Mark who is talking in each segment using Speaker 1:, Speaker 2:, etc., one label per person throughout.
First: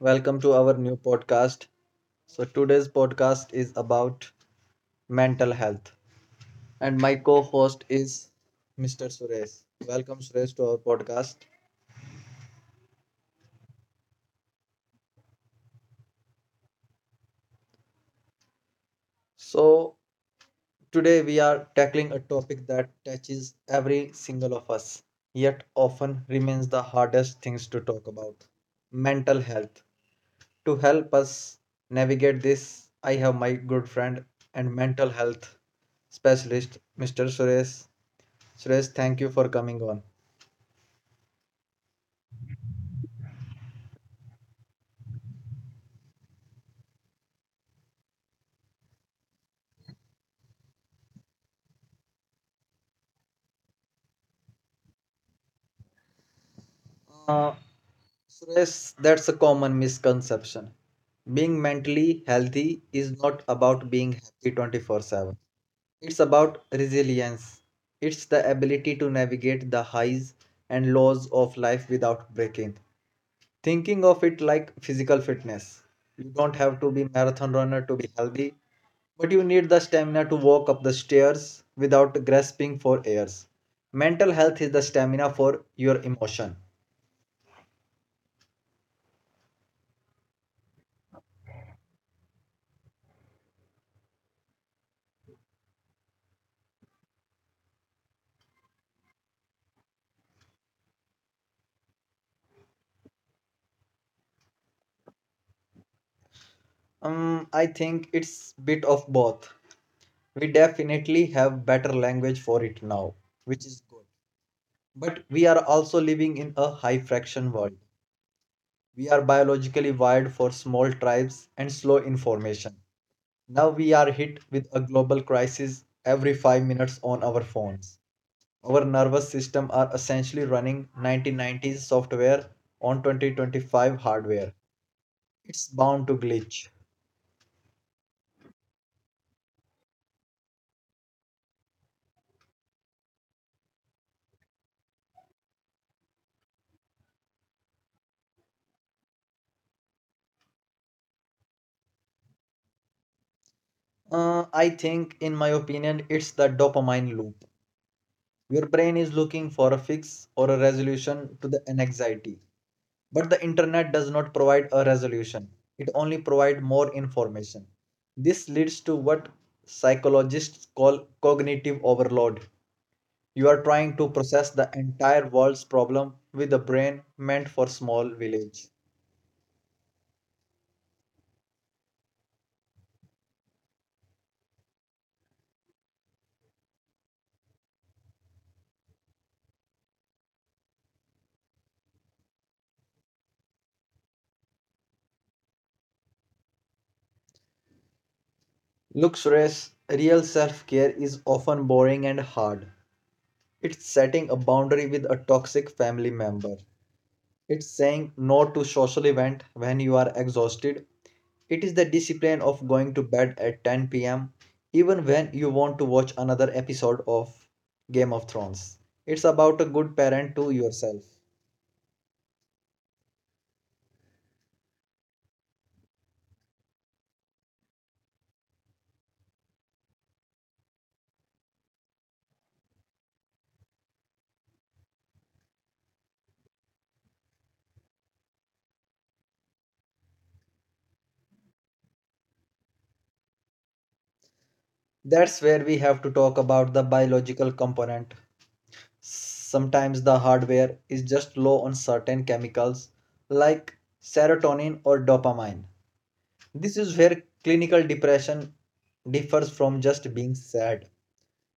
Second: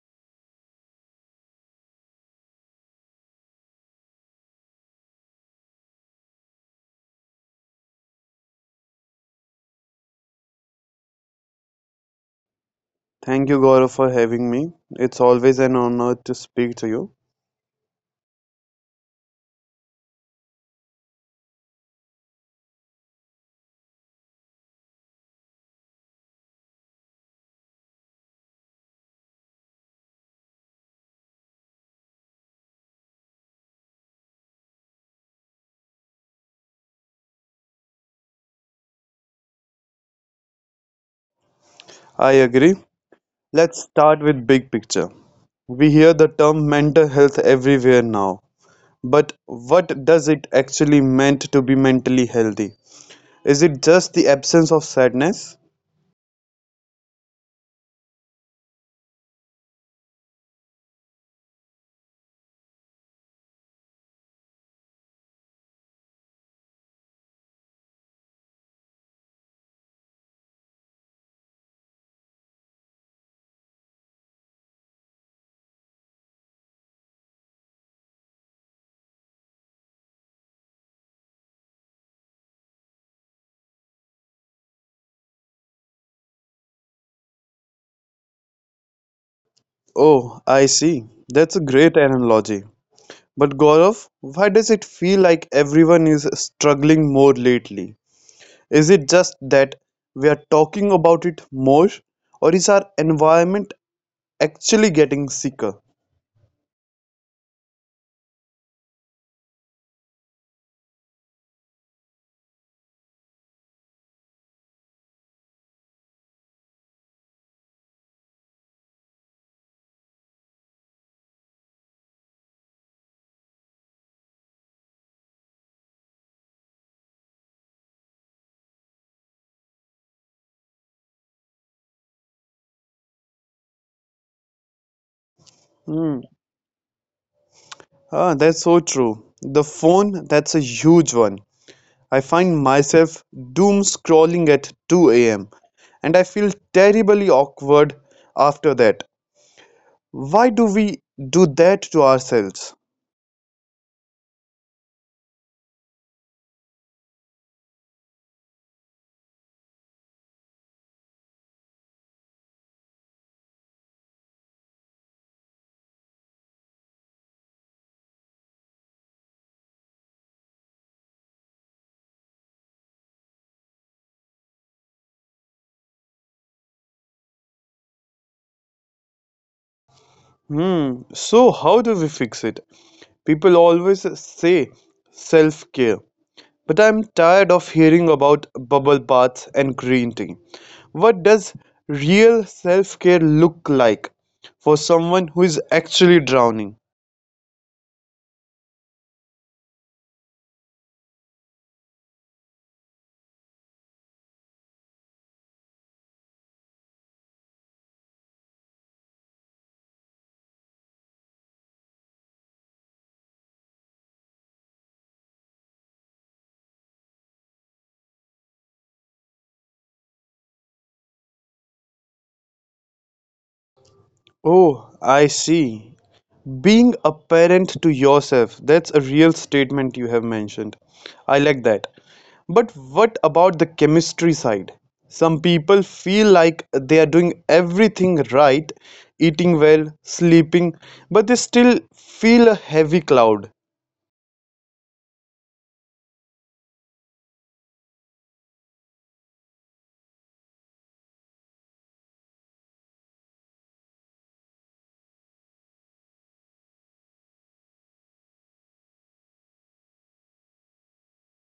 Speaker 1: Welcome to our new podcast. So, today's podcast is about mental health, and my co host is Mr. Suresh. Welcome, Suresh, to our podcast.
Speaker 2: Thank you, Gaurav, for having me. It's always an honor to speak to you.
Speaker 1: So, today we are tackling a topic that touches every single of us, yet often remains the hardest things to talk about mental health. To help us navigate this, I have my good friend and mental health specialist, Mr. Suresh. Suresh, thank you for coming on.
Speaker 2: I agree. Let's start with big picture. We hear the term mental health everywhere now, but what does it actually meant to be mentally healthy? Is it just the absence of sadness?
Speaker 1: Uh, Suresh, that's a common misconception. Being mentally healthy is not about being happy 24/7. It's about resilience. It's the ability to navigate the highs and lows of life without breaking. Thinking of it like physical fitness. You don't have to be marathon runner to be healthy, but you need the stamina to walk up the stairs without grasping for airs. Mental health is the stamina for your emotion.
Speaker 2: Oh, I see. That's a great analogy. But Gaurav, why does it feel like everyone is struggling more lately? Is it just that we are talking about it more, or is our environment actually getting sicker?
Speaker 1: I think it's bit of both. We definitely have better language for it now, which is good. But we are also living in a high fraction world. We are biologically wired for small tribes and slow information. Now we are hit with a global crisis every 5 minutes on our phones. Our nervous system are essentially running 1990s software on 2025 hardware. It's bound to
Speaker 2: Hmm.
Speaker 1: glitch.
Speaker 2: Ah, that's so true. The phone, that's a huge one. I find myself doom scrolling at 2 a.m. and I feel terribly awkward after that. Why do we do that to ourselves?
Speaker 1: I think, in my opinion, it's the dopamine loop. Your brain is looking for a fix or a resolution to the an anxiety, but the internet does not provide a resolution. It only provides more information. This leads to what psychologists call cognitive overload. You are trying to process the entire world's problem with a brain meant for small village.
Speaker 2: Hmm, so how do we fix it? People always say self-care, but I'm tired of hearing about bubble baths and green tea. What does real self-care look like for someone who is actually drowning?
Speaker 1: Looks race, real self-care is often boring and hard. It's setting a boundary with a toxic family member. It's saying no to social event when you are exhausted. It is the discipline of going to bed at 10 p.m. even when you want to watch another episode of Game of Thrones. It's about a good parent to yourself.
Speaker 2: Oh, I see. Being a parent to yourself, that's a real statement you have mentioned. I like that. But what about the chemistry side? Some people feel like they are doing everything right, eating well, sleeping, but they still feel a heavy cloud.
Speaker 1: That's where we have to talk about the biological component. Sometimes the hardware is just low on certain chemicals like serotonin or dopamine. This is where clinical depression differs from just being sad.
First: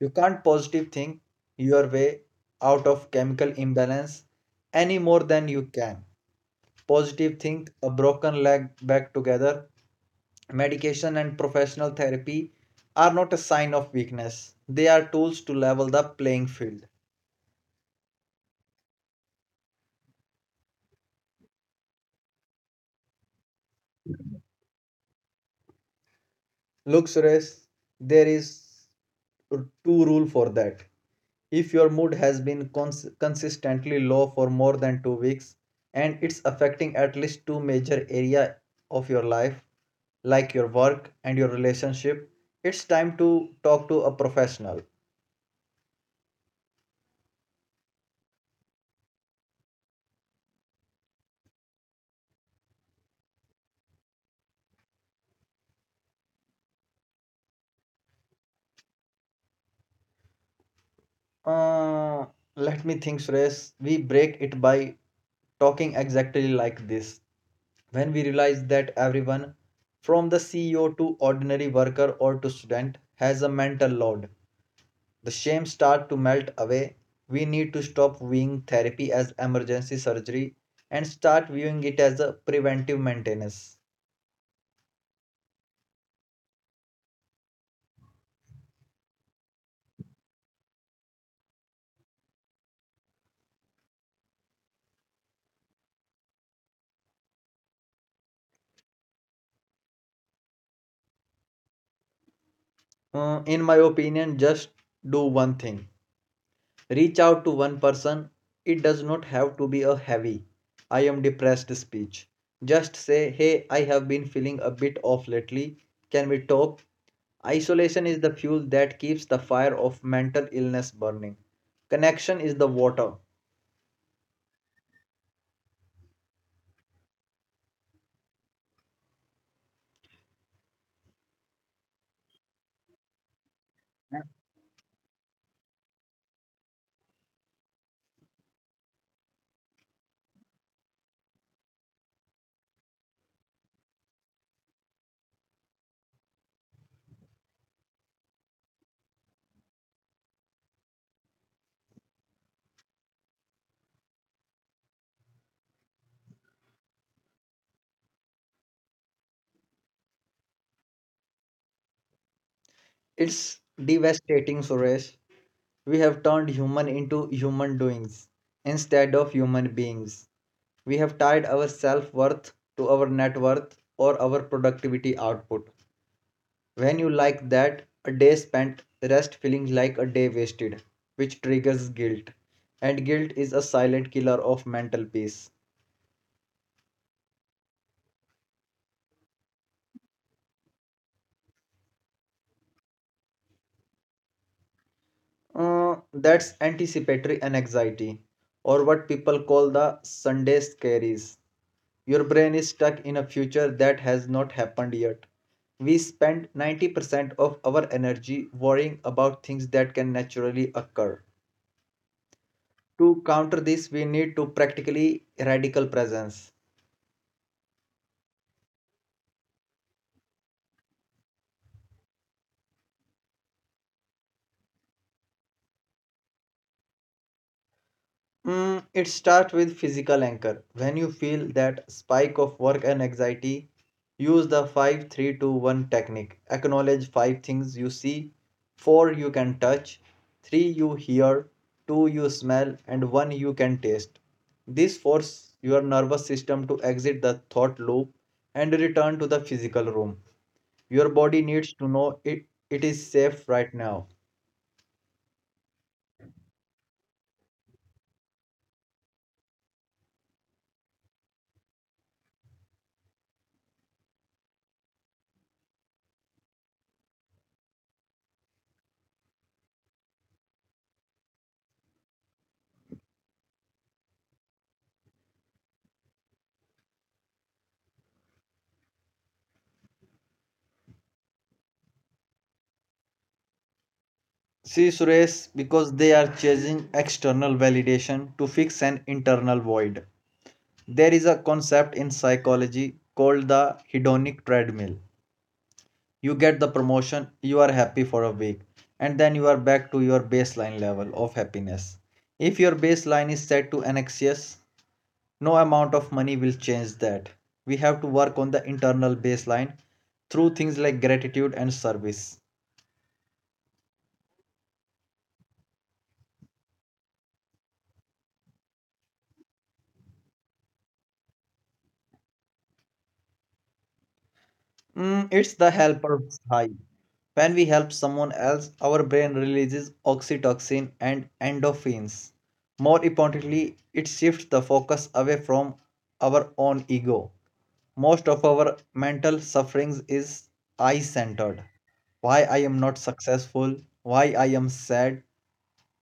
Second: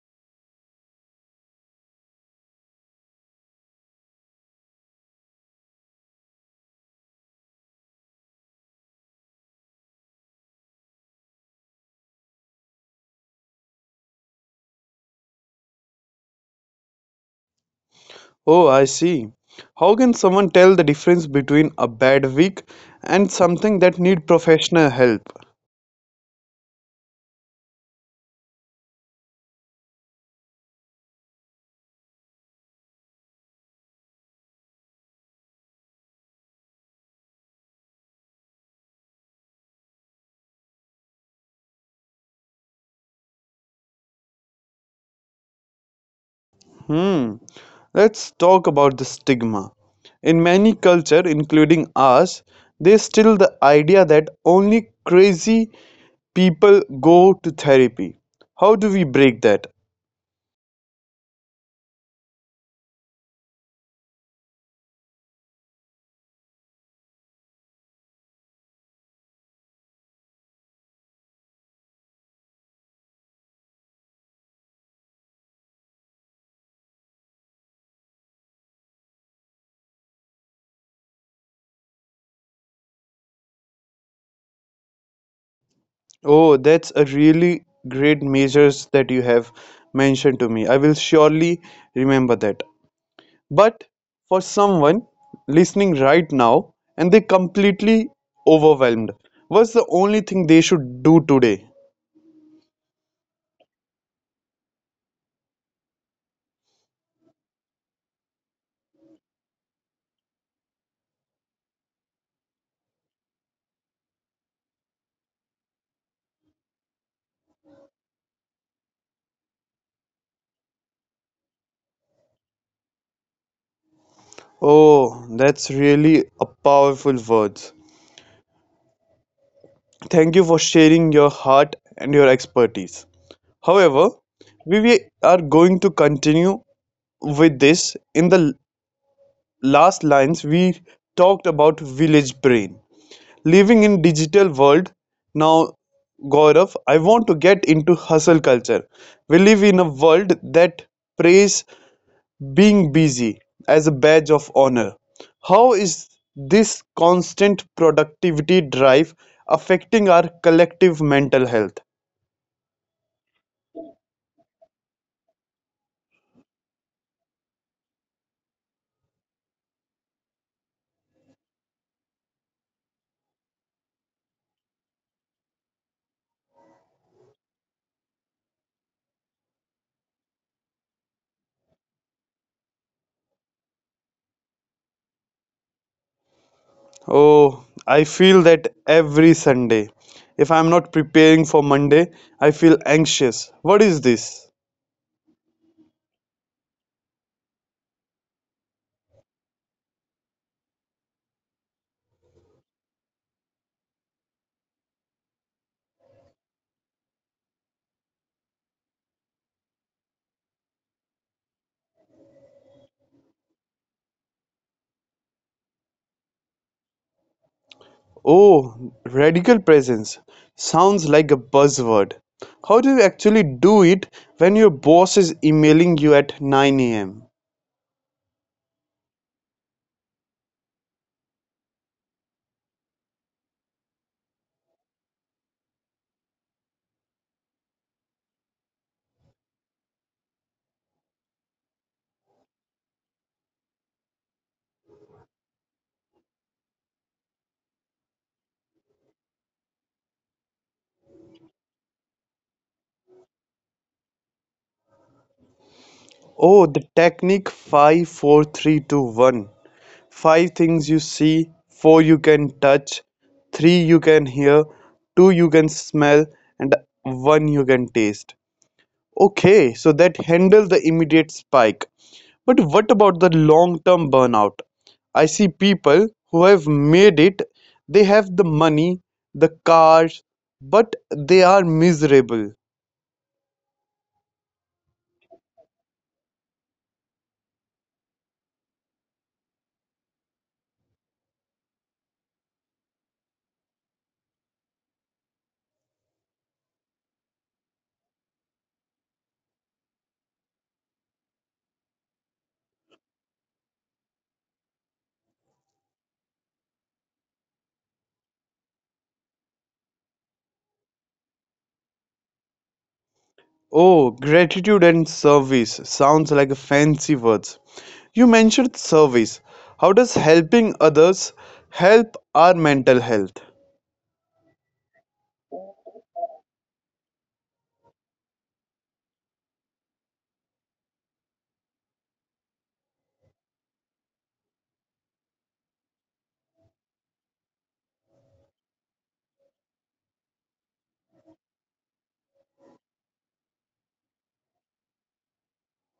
Speaker 1: You can't positive think your way out of chemical imbalance any more than you can. Positive think a broken leg back together. Medication and professional therapy are not a sign of weakness. They are tools to level the playing field.
Speaker 2: Oh, I see. How can someone tell the difference between a bad week and something that need professional help?
Speaker 1: Look, Suresh, there is two rule for that. If your mood has been consistently low for more than 2 weeks and it's affecting at least two major areas of your life like your work and your relationship, it's time to talk to a professional.
Speaker 2: Hmm. Let's talk about the stigma. In many cultures, including ours, there's still the idea that only crazy people go to therapy. How do we break that?
Speaker 1: Uh, let me think, Suresh. We break it by talking exactly like this. When we realize that everyone, from the CEO to ordinary worker or to student, has a mental load, the shame start to melt away, we need to stop viewing therapy as emergency surgery and start viewing it as a preventive maintenance.
Speaker 2: Oh, that's a really great measures that you have mentioned to me. I will surely remember that. But for someone listening right now and they completely overwhelmed, what's the only thing they should do today?
Speaker 1: In my opinion, just do one thing reach out to one person. It does not have to be a heavy, I am depressed speech. Just say, hey, I have been feeling a bit off lately. Can we talk? Isolation is the fuel that keeps the fire of mental illness burning. Connection is the water.
Speaker 2: Oh, that's really a powerful words. Thank you for sharing your heart and your expertise. However, we are going to continue with this. In the last lines, we talked about village brain. Living in digital world now, Gaurav, I want to get into hustle culture. We live in a world that prays being busy, as a badge of honor. How is this constant productivity drive affecting our collective mental health?
Speaker 1: It's devastating, Suresh. We have turned human into human doings instead of human beings. We have tied our self worth to our net worth or our productivity output. When you like that, a day spent rest feeling like a day wasted, which triggers guilt. And guilt is a silent killer of mental peace.
Speaker 2: Oh, I feel that every Sunday. If I'm not preparing for Monday, I feel anxious. What is this?
Speaker 1: That's anticipatory anxiety, or what people call the Sunday scaries. Your brain is stuck in a future that has not happened yet. We spend 90% of our energy worrying about things that can naturally occur. To counter this, we need to practically radical presence.
Speaker 2: Oh, radical presence. Sounds like a buzzword. How do you actually do it when your boss is emailing you at 9 a.m.?
Speaker 1: It starts with physical anchor. When you feel that spike of work and anxiety, use the 5321 technique. Acknowledge 5 things you see, 4 you can touch, 3 you hear, 2 you smell, and 1 you can taste. This forces your nervous system to exit the thought loop and return to the physical room. Your body needs to know it, it is safe right now.
Speaker 2: Oh, the technique 5-4-3-2-1. Five things you see, four you can touch, three you can hear, two you can smell, and one you can taste. Okay, so that handles the immediate spike. But what about the long term burnout? I see people who have made it, they have the money, the cars, but they are miserable.
Speaker 1: See, Suresh, because they are chasing external validation to fix an internal void. There is a concept in psychology called the hedonic treadmill. You get the promotion, you are happy for a week, and then you are back to your baseline level of happiness. If your baseline is set to anxious, no amount of money will change that. We have to work on the internal baseline through things like gratitude and service.
Speaker 2: Oh, gratitude and service sounds like a fancy words. You mentioned service. How does helping others help our mental health?
Speaker 1: It's the helper high. When we help someone else, our brain releases oxytocin and endorphins. More importantly, it shifts the focus away from our own ego. Most of our mental sufferings is I centered. Why I am not successful, why I am sad,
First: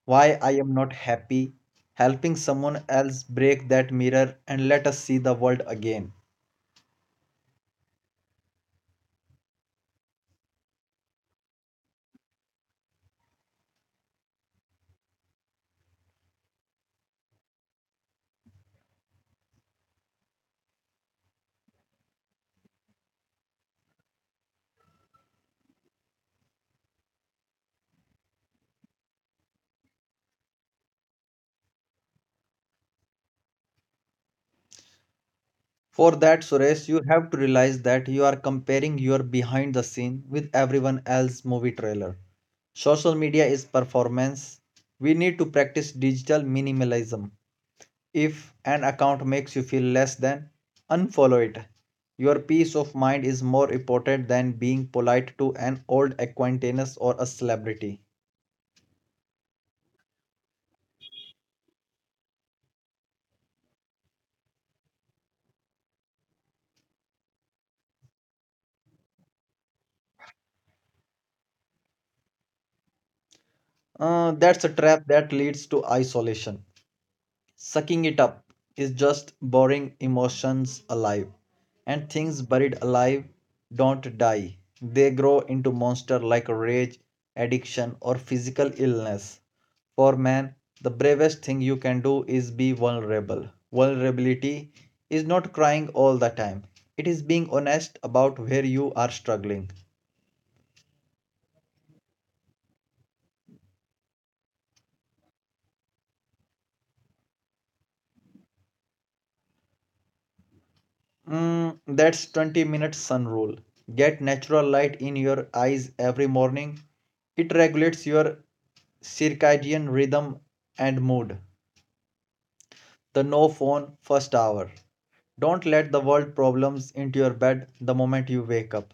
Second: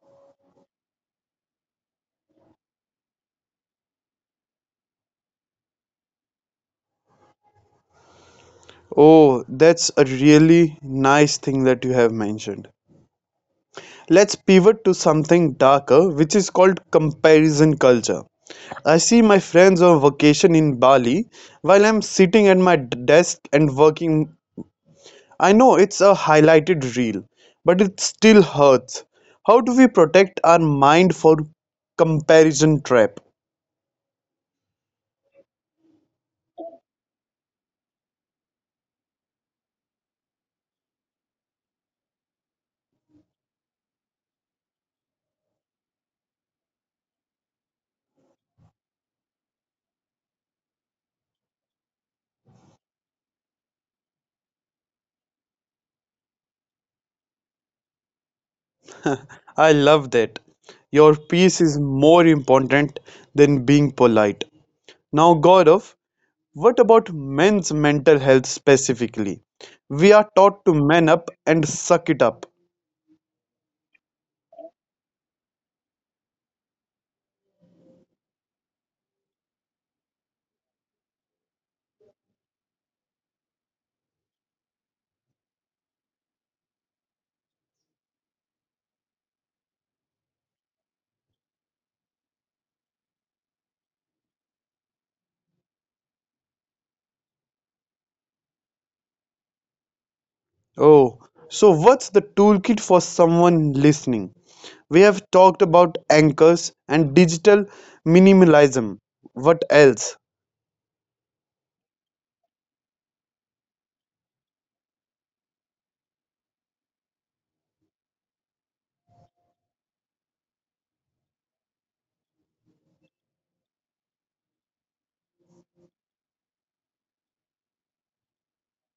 Speaker 1: why I am not happy. Helping someone else break that mirror and let us see the world again.
Speaker 2: Oh, that's a really nice thing that you have mentioned. Let's pivot to something darker, which is called comparison culture. I see my friends on vacation in Bali while I'm sitting at my desk and working. I know it's a highlighted reel, but it still hurts. How do we protect our mind for comparison trap?
Speaker 1: For that, Suresh, you have to realize that you are comparing your behind the scene with everyone else's movie trailer. Social media is performance. We need to practice digital minimalism. If an account makes you feel less than, unfollow it. Your peace of mind is more important than being polite to an old acquaintance or a celebrity.
Speaker 2: I love that. Your peace is more important than being polite. Now, Gaurav, what about men's mental health specifically? We are taught to man up and suck it up.
Speaker 1: That's a trap that leads to isolation. Sucking it up is just boring emotions alive. And things buried alive don't die, they grow into monsters like rage, addiction, or physical illness. For man, the bravest thing you can do is be vulnerable. Vulnerability is not crying all the time, it is being honest about where you are struggling.
Speaker 2: Oh, so what's the toolkit for someone listening? We have talked about anchors and digital minimalism. What else?
Speaker 1: That's 20-minute sun rule. Get natural light in your eyes every morning. It regulates your circadian rhythm and mood. The no phone first hour. Don't let the world problems into your bed the moment you wake up.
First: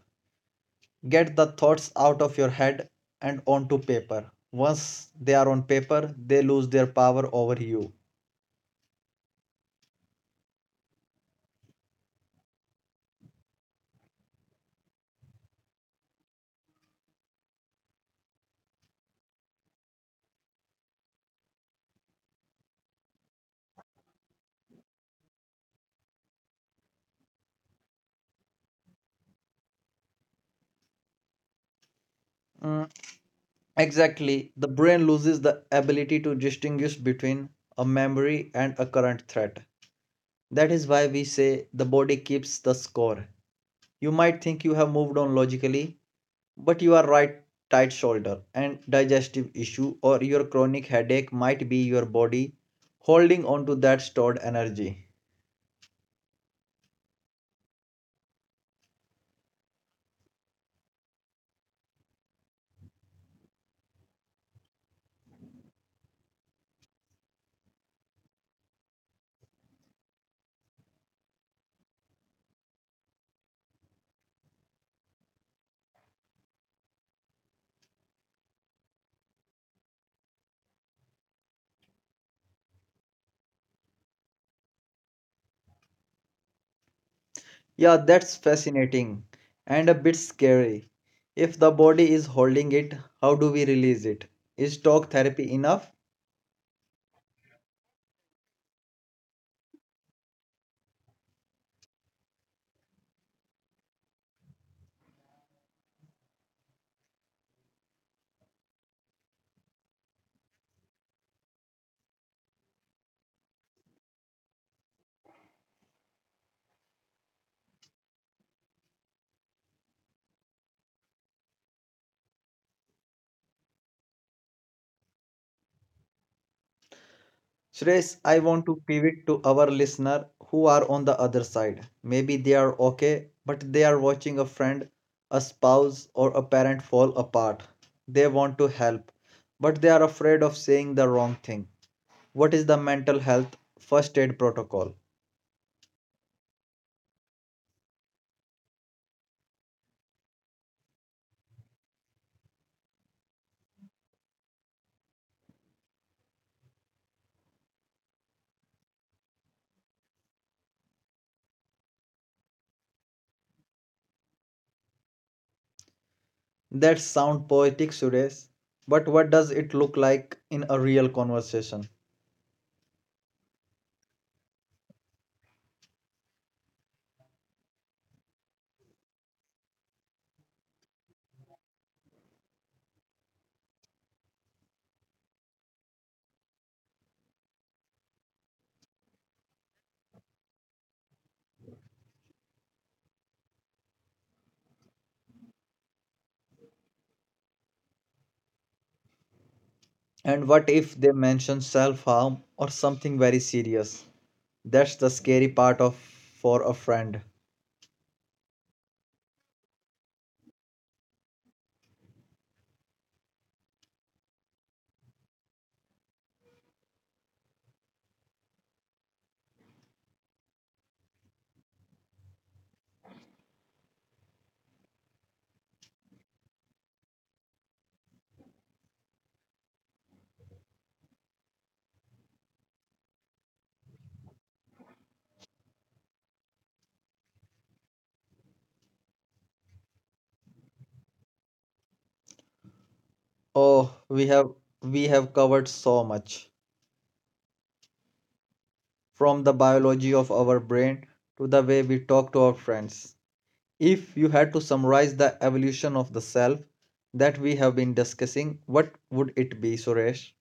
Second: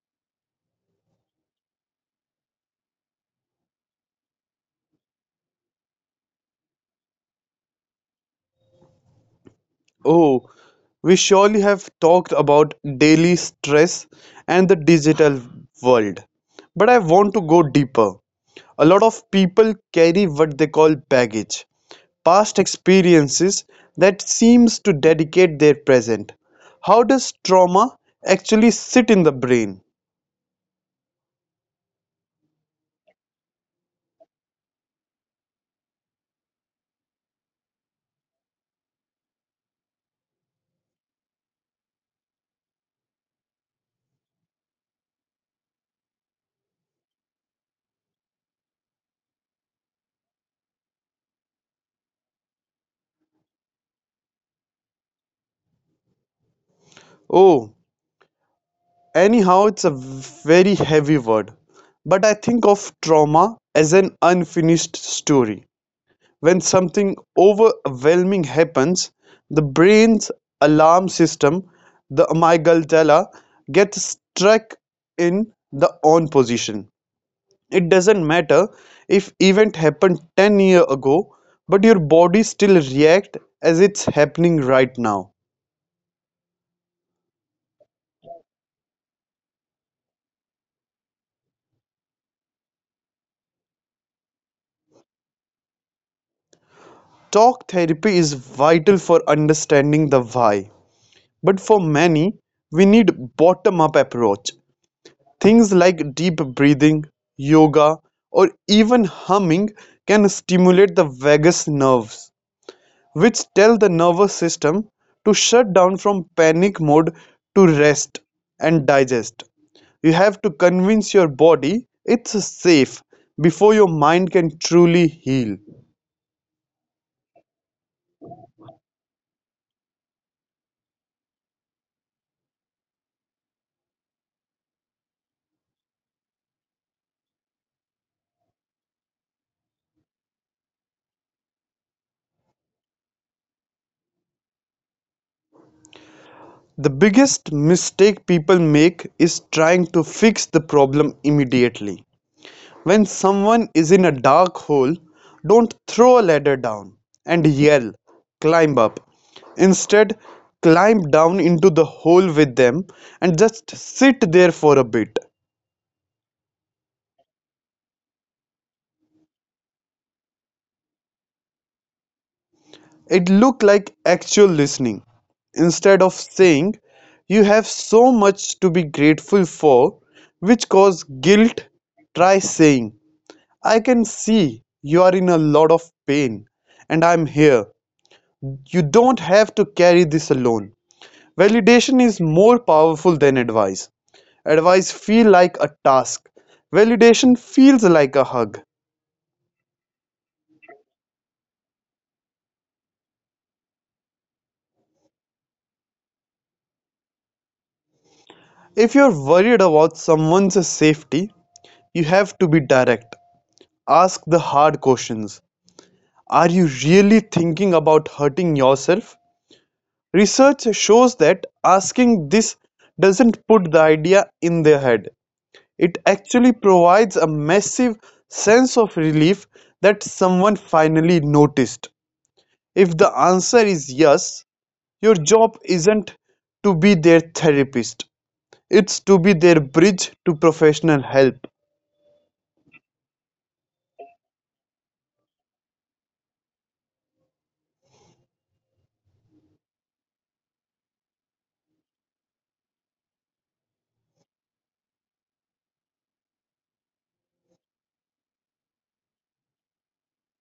Speaker 1: Get the thoughts out of your head and onto paper. Once they are on paper, they lose their power over you.
Speaker 2: Oh, we surely have talked about daily stress and the digital world. But I want to go deeper. A lot of people carry what they call baggage, past experiences that seems to dedicate their present. How does trauma actually sit in the brain?
Speaker 1: Mm, Exactly. The brain loses the ability to distinguish between a memory and a current threat. That is why we say the body keeps the score. You might think you have moved on logically, but you are right tight shoulder and digestive issue or your chronic headache might be your body holding on to that stored energy.
Speaker 2: Oh, anyhow, it's a very heavy word, but I think of trauma as an unfinished story. When something overwhelming happens, the brain's alarm system, the amygdala, gets stuck in the on position. It doesn't matter if event happened 10 years ago, but your body still react as it's happening right now.
Speaker 1: Yeah, that's fascinating and a bit scary. If the body is holding it, how do we release it? Is talk therapy enough?
Speaker 2: Talk therapy is vital for understanding the why. But for many, we need bottom-up approach. Things like deep breathing, yoga, or even humming can stimulate the vagus nerves, which tell the nervous system to shut down from panic mode to rest and digest. You have to convince your body it's safe before your mind can truly heal.
Speaker 1: Suresh, I want to pivot to our listener who are on the other side. Maybe they are okay, but they are watching a friend, a spouse, or a parent fall apart. They want to help, but they are afraid of saying the wrong thing. What is the mental health first aid protocol?
Speaker 2: The biggest mistake people make is trying to fix the problem immediately. When someone is in a dark hole, don't throw a ladder down and yell, climb up. Instead, climb down into the hole with them and just sit there for a bit.
Speaker 1: That sound poetic, Suresh, but what does it look like in a real conversation?
Speaker 2: It looked like actual listening. Instead of saying, you have so much to be grateful for, which causes guilt, try saying, I can see you are in a lot of pain and I'm here. You don't have to carry this alone. Validation is more powerful than advice. Advice feel like a task. Validation feels like a hug.
Speaker 1: And what if they mention self harm or something very serious? That's the scary part of for a friend.
Speaker 2: If you're worried about someone's safety, you have to be direct. Ask the hard questions. Are you really thinking about hurting yourself? Research shows that asking this doesn't put the idea in their head. It actually provides a massive sense of relief that someone finally noticed. If the answer is yes, your job isn't to be their therapist, it's to be their bridge to professional help.
Speaker 1: Oh, we have covered so much from the biology of our brain to the way we talk to our friends. If you had to summarize the evolution of the self that we have been discussing, what would it be, Suresh?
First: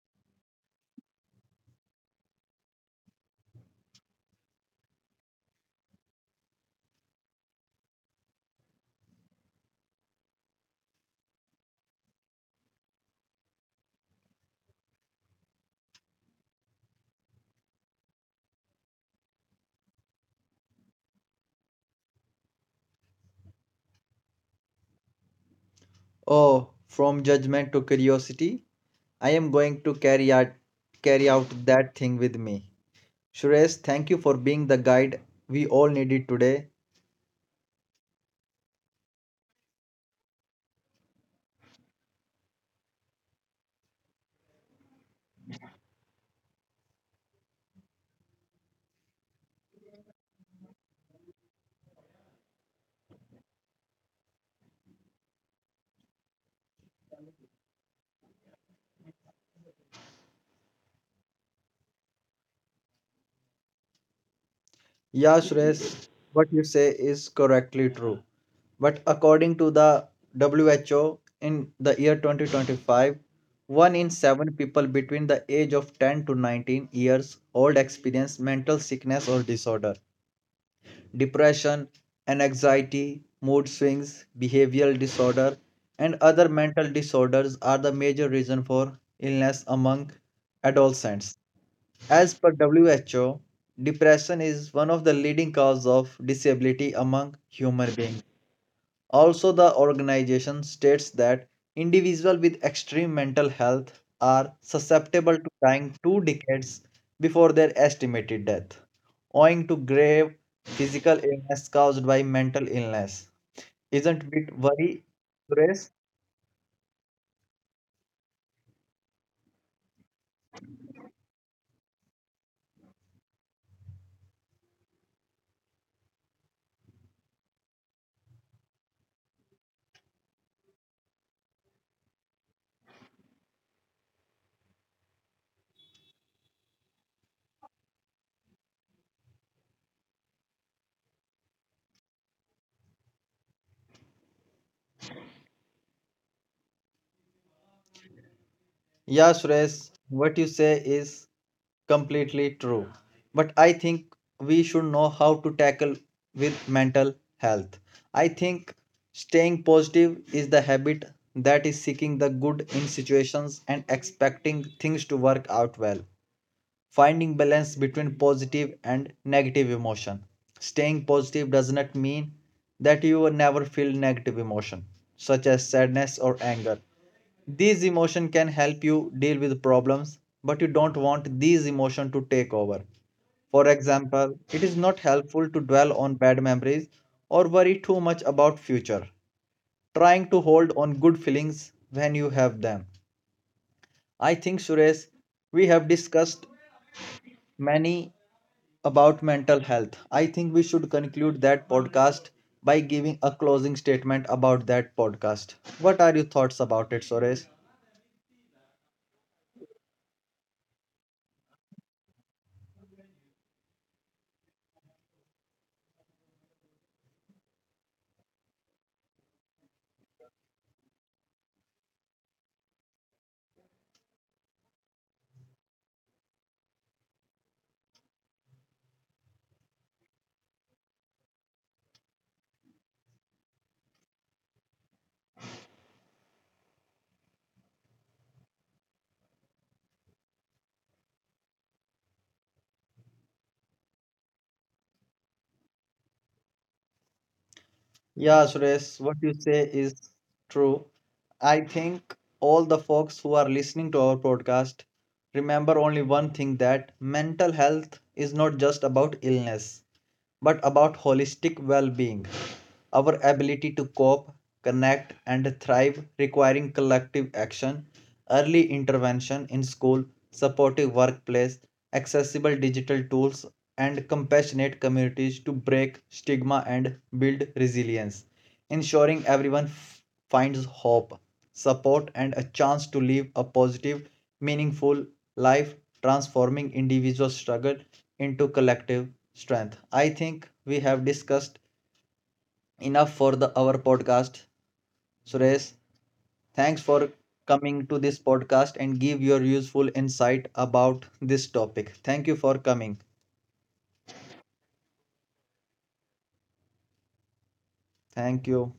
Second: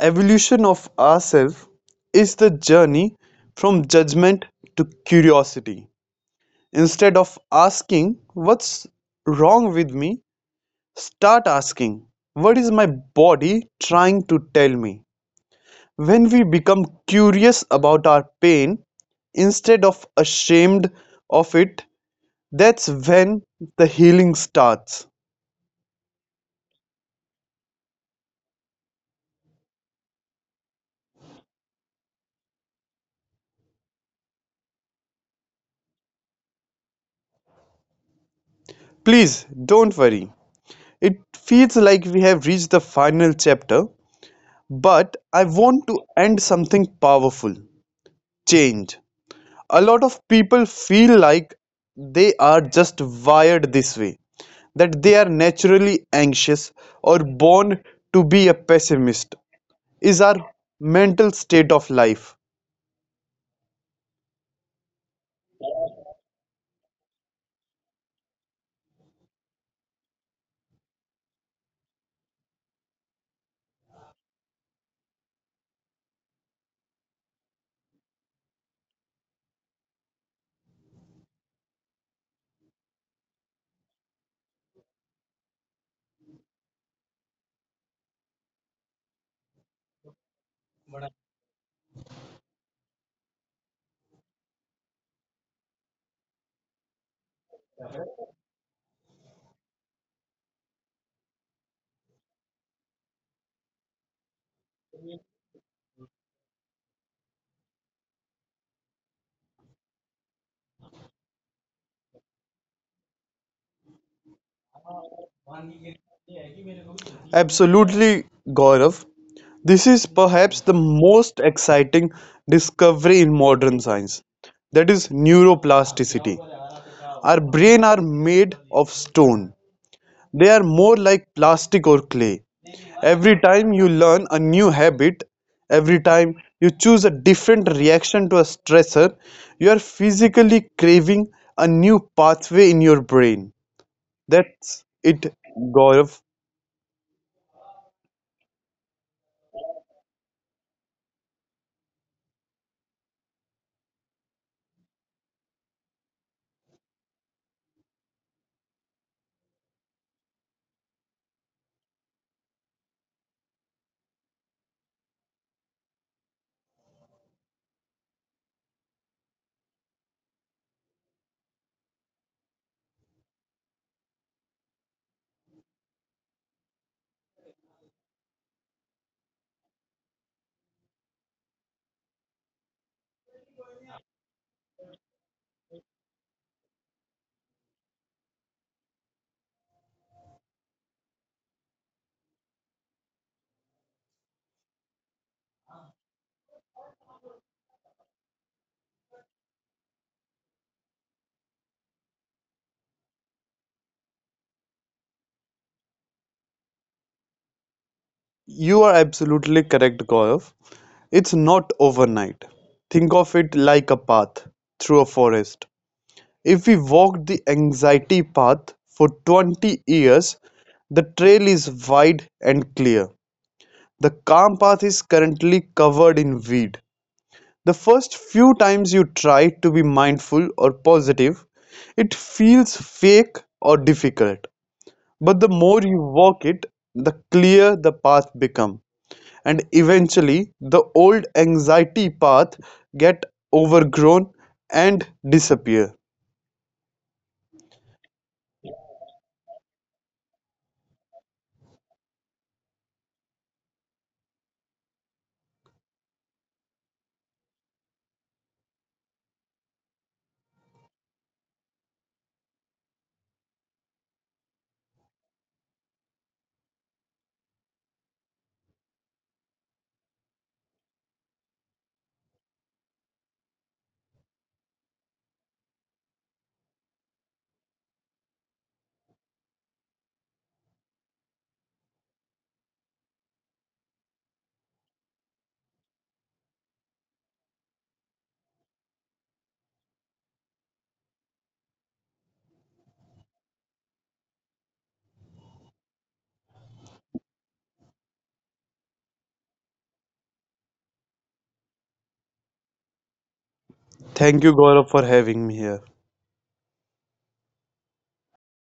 Speaker 2: Evolution of ourselves is the journey from judgment to curiosity. Instead of asking, what's wrong with me? Start asking, what is my body trying to tell me? When we become curious about our pain, instead of ashamed of it, that's when the healing starts.
Speaker 1: Oh, from judgment to curiosity, I am going to carry out that thing with me. Suresh, thank you for being the guide we all needed today.
Speaker 2: Please don't worry. It feels like we have reached the final chapter, but I want to end something powerful change. A lot of people feel like they are just wired this way, that they are naturally anxious or born to be a pessimist. Is our mental state of life?
Speaker 1: Yeah, Suresh, what you say is correctly true. But according to the WHO, in the year 2025, one in seven people between the age of 10 to 19 years old experience mental sickness or disorder, depression, and anxiety, mood swings, behavioral disorder, and other mental disorders are the major reason for illness among adolescents. As per WHO, depression is one of the leading causes of disability among human beings. Also, the organization states that individuals with extreme mental health are susceptible to dying 2 decades before their estimated death, owing to grave physical illness caused by mental illness. Isn't it worry, Suresh?
Speaker 2: Absolutely, Gaurav. This is perhaps the most exciting discovery in modern science, that is, neuroplasticity. Our brain are made of stone. They are more like plastic or clay. Every time you learn a new habit, every time you choose a different reaction to a stressor, you are physically craving a new pathway in your brain. That's it, Gaurav.
Speaker 1: Yeah, Suresh, what you say is completely true. But I think we should know how to tackle with mental health. I think staying positive is the habit that is seeking the good in situations and expecting things to work out well, finding balance between positive and negative emotion. Staying positive does not mean that you will never feel negative emotion such as sadness or anger. These emotions can help you deal with problems, but you don't want these emotions to take over. For example, it is not helpful to dwell on bad memories or worry too much about future. Trying to hold on good feelings when you have them. I think Suresh, we have discussed many about mental health. I think we should conclude that podcast by giving a closing statement about that podcast. What are your thoughts about it, Suresh?
Speaker 2: You are absolutely correct, Gaurav. It's not overnight. Think of it like a path through a forest. If we walk the anxiety path for 20 years, the trail is wide and clear. The calm path is currently covered in weed. The first few times you try to be mindful or positive, it feels fake or difficult. But the more you walk it, the clearer the path become. And eventually the old anxiety path get overgrown and disappear.
Speaker 1: Yeah, Suresh, what you say is true. I think all the folks who are listening to our podcast remember only one thing that mental health is not just about illness, but about holistic well being, our ability to cope, connect, and thrive, requiring collective action, early intervention in school, supportive workplace, accessible digital tools, and compassionate communities to break stigma and build resilience, ensuring everyone finds hope, support, and a chance to live a positive, meaningful life, transforming individual struggle into collective strength. I think we have discussed enough for the our podcast. Suresh, thanks for coming to this podcast and give your useful insight about this topic. Thank you for coming.
Speaker 2: Thank you Gaurav for having me here.
Speaker 1: Thank you.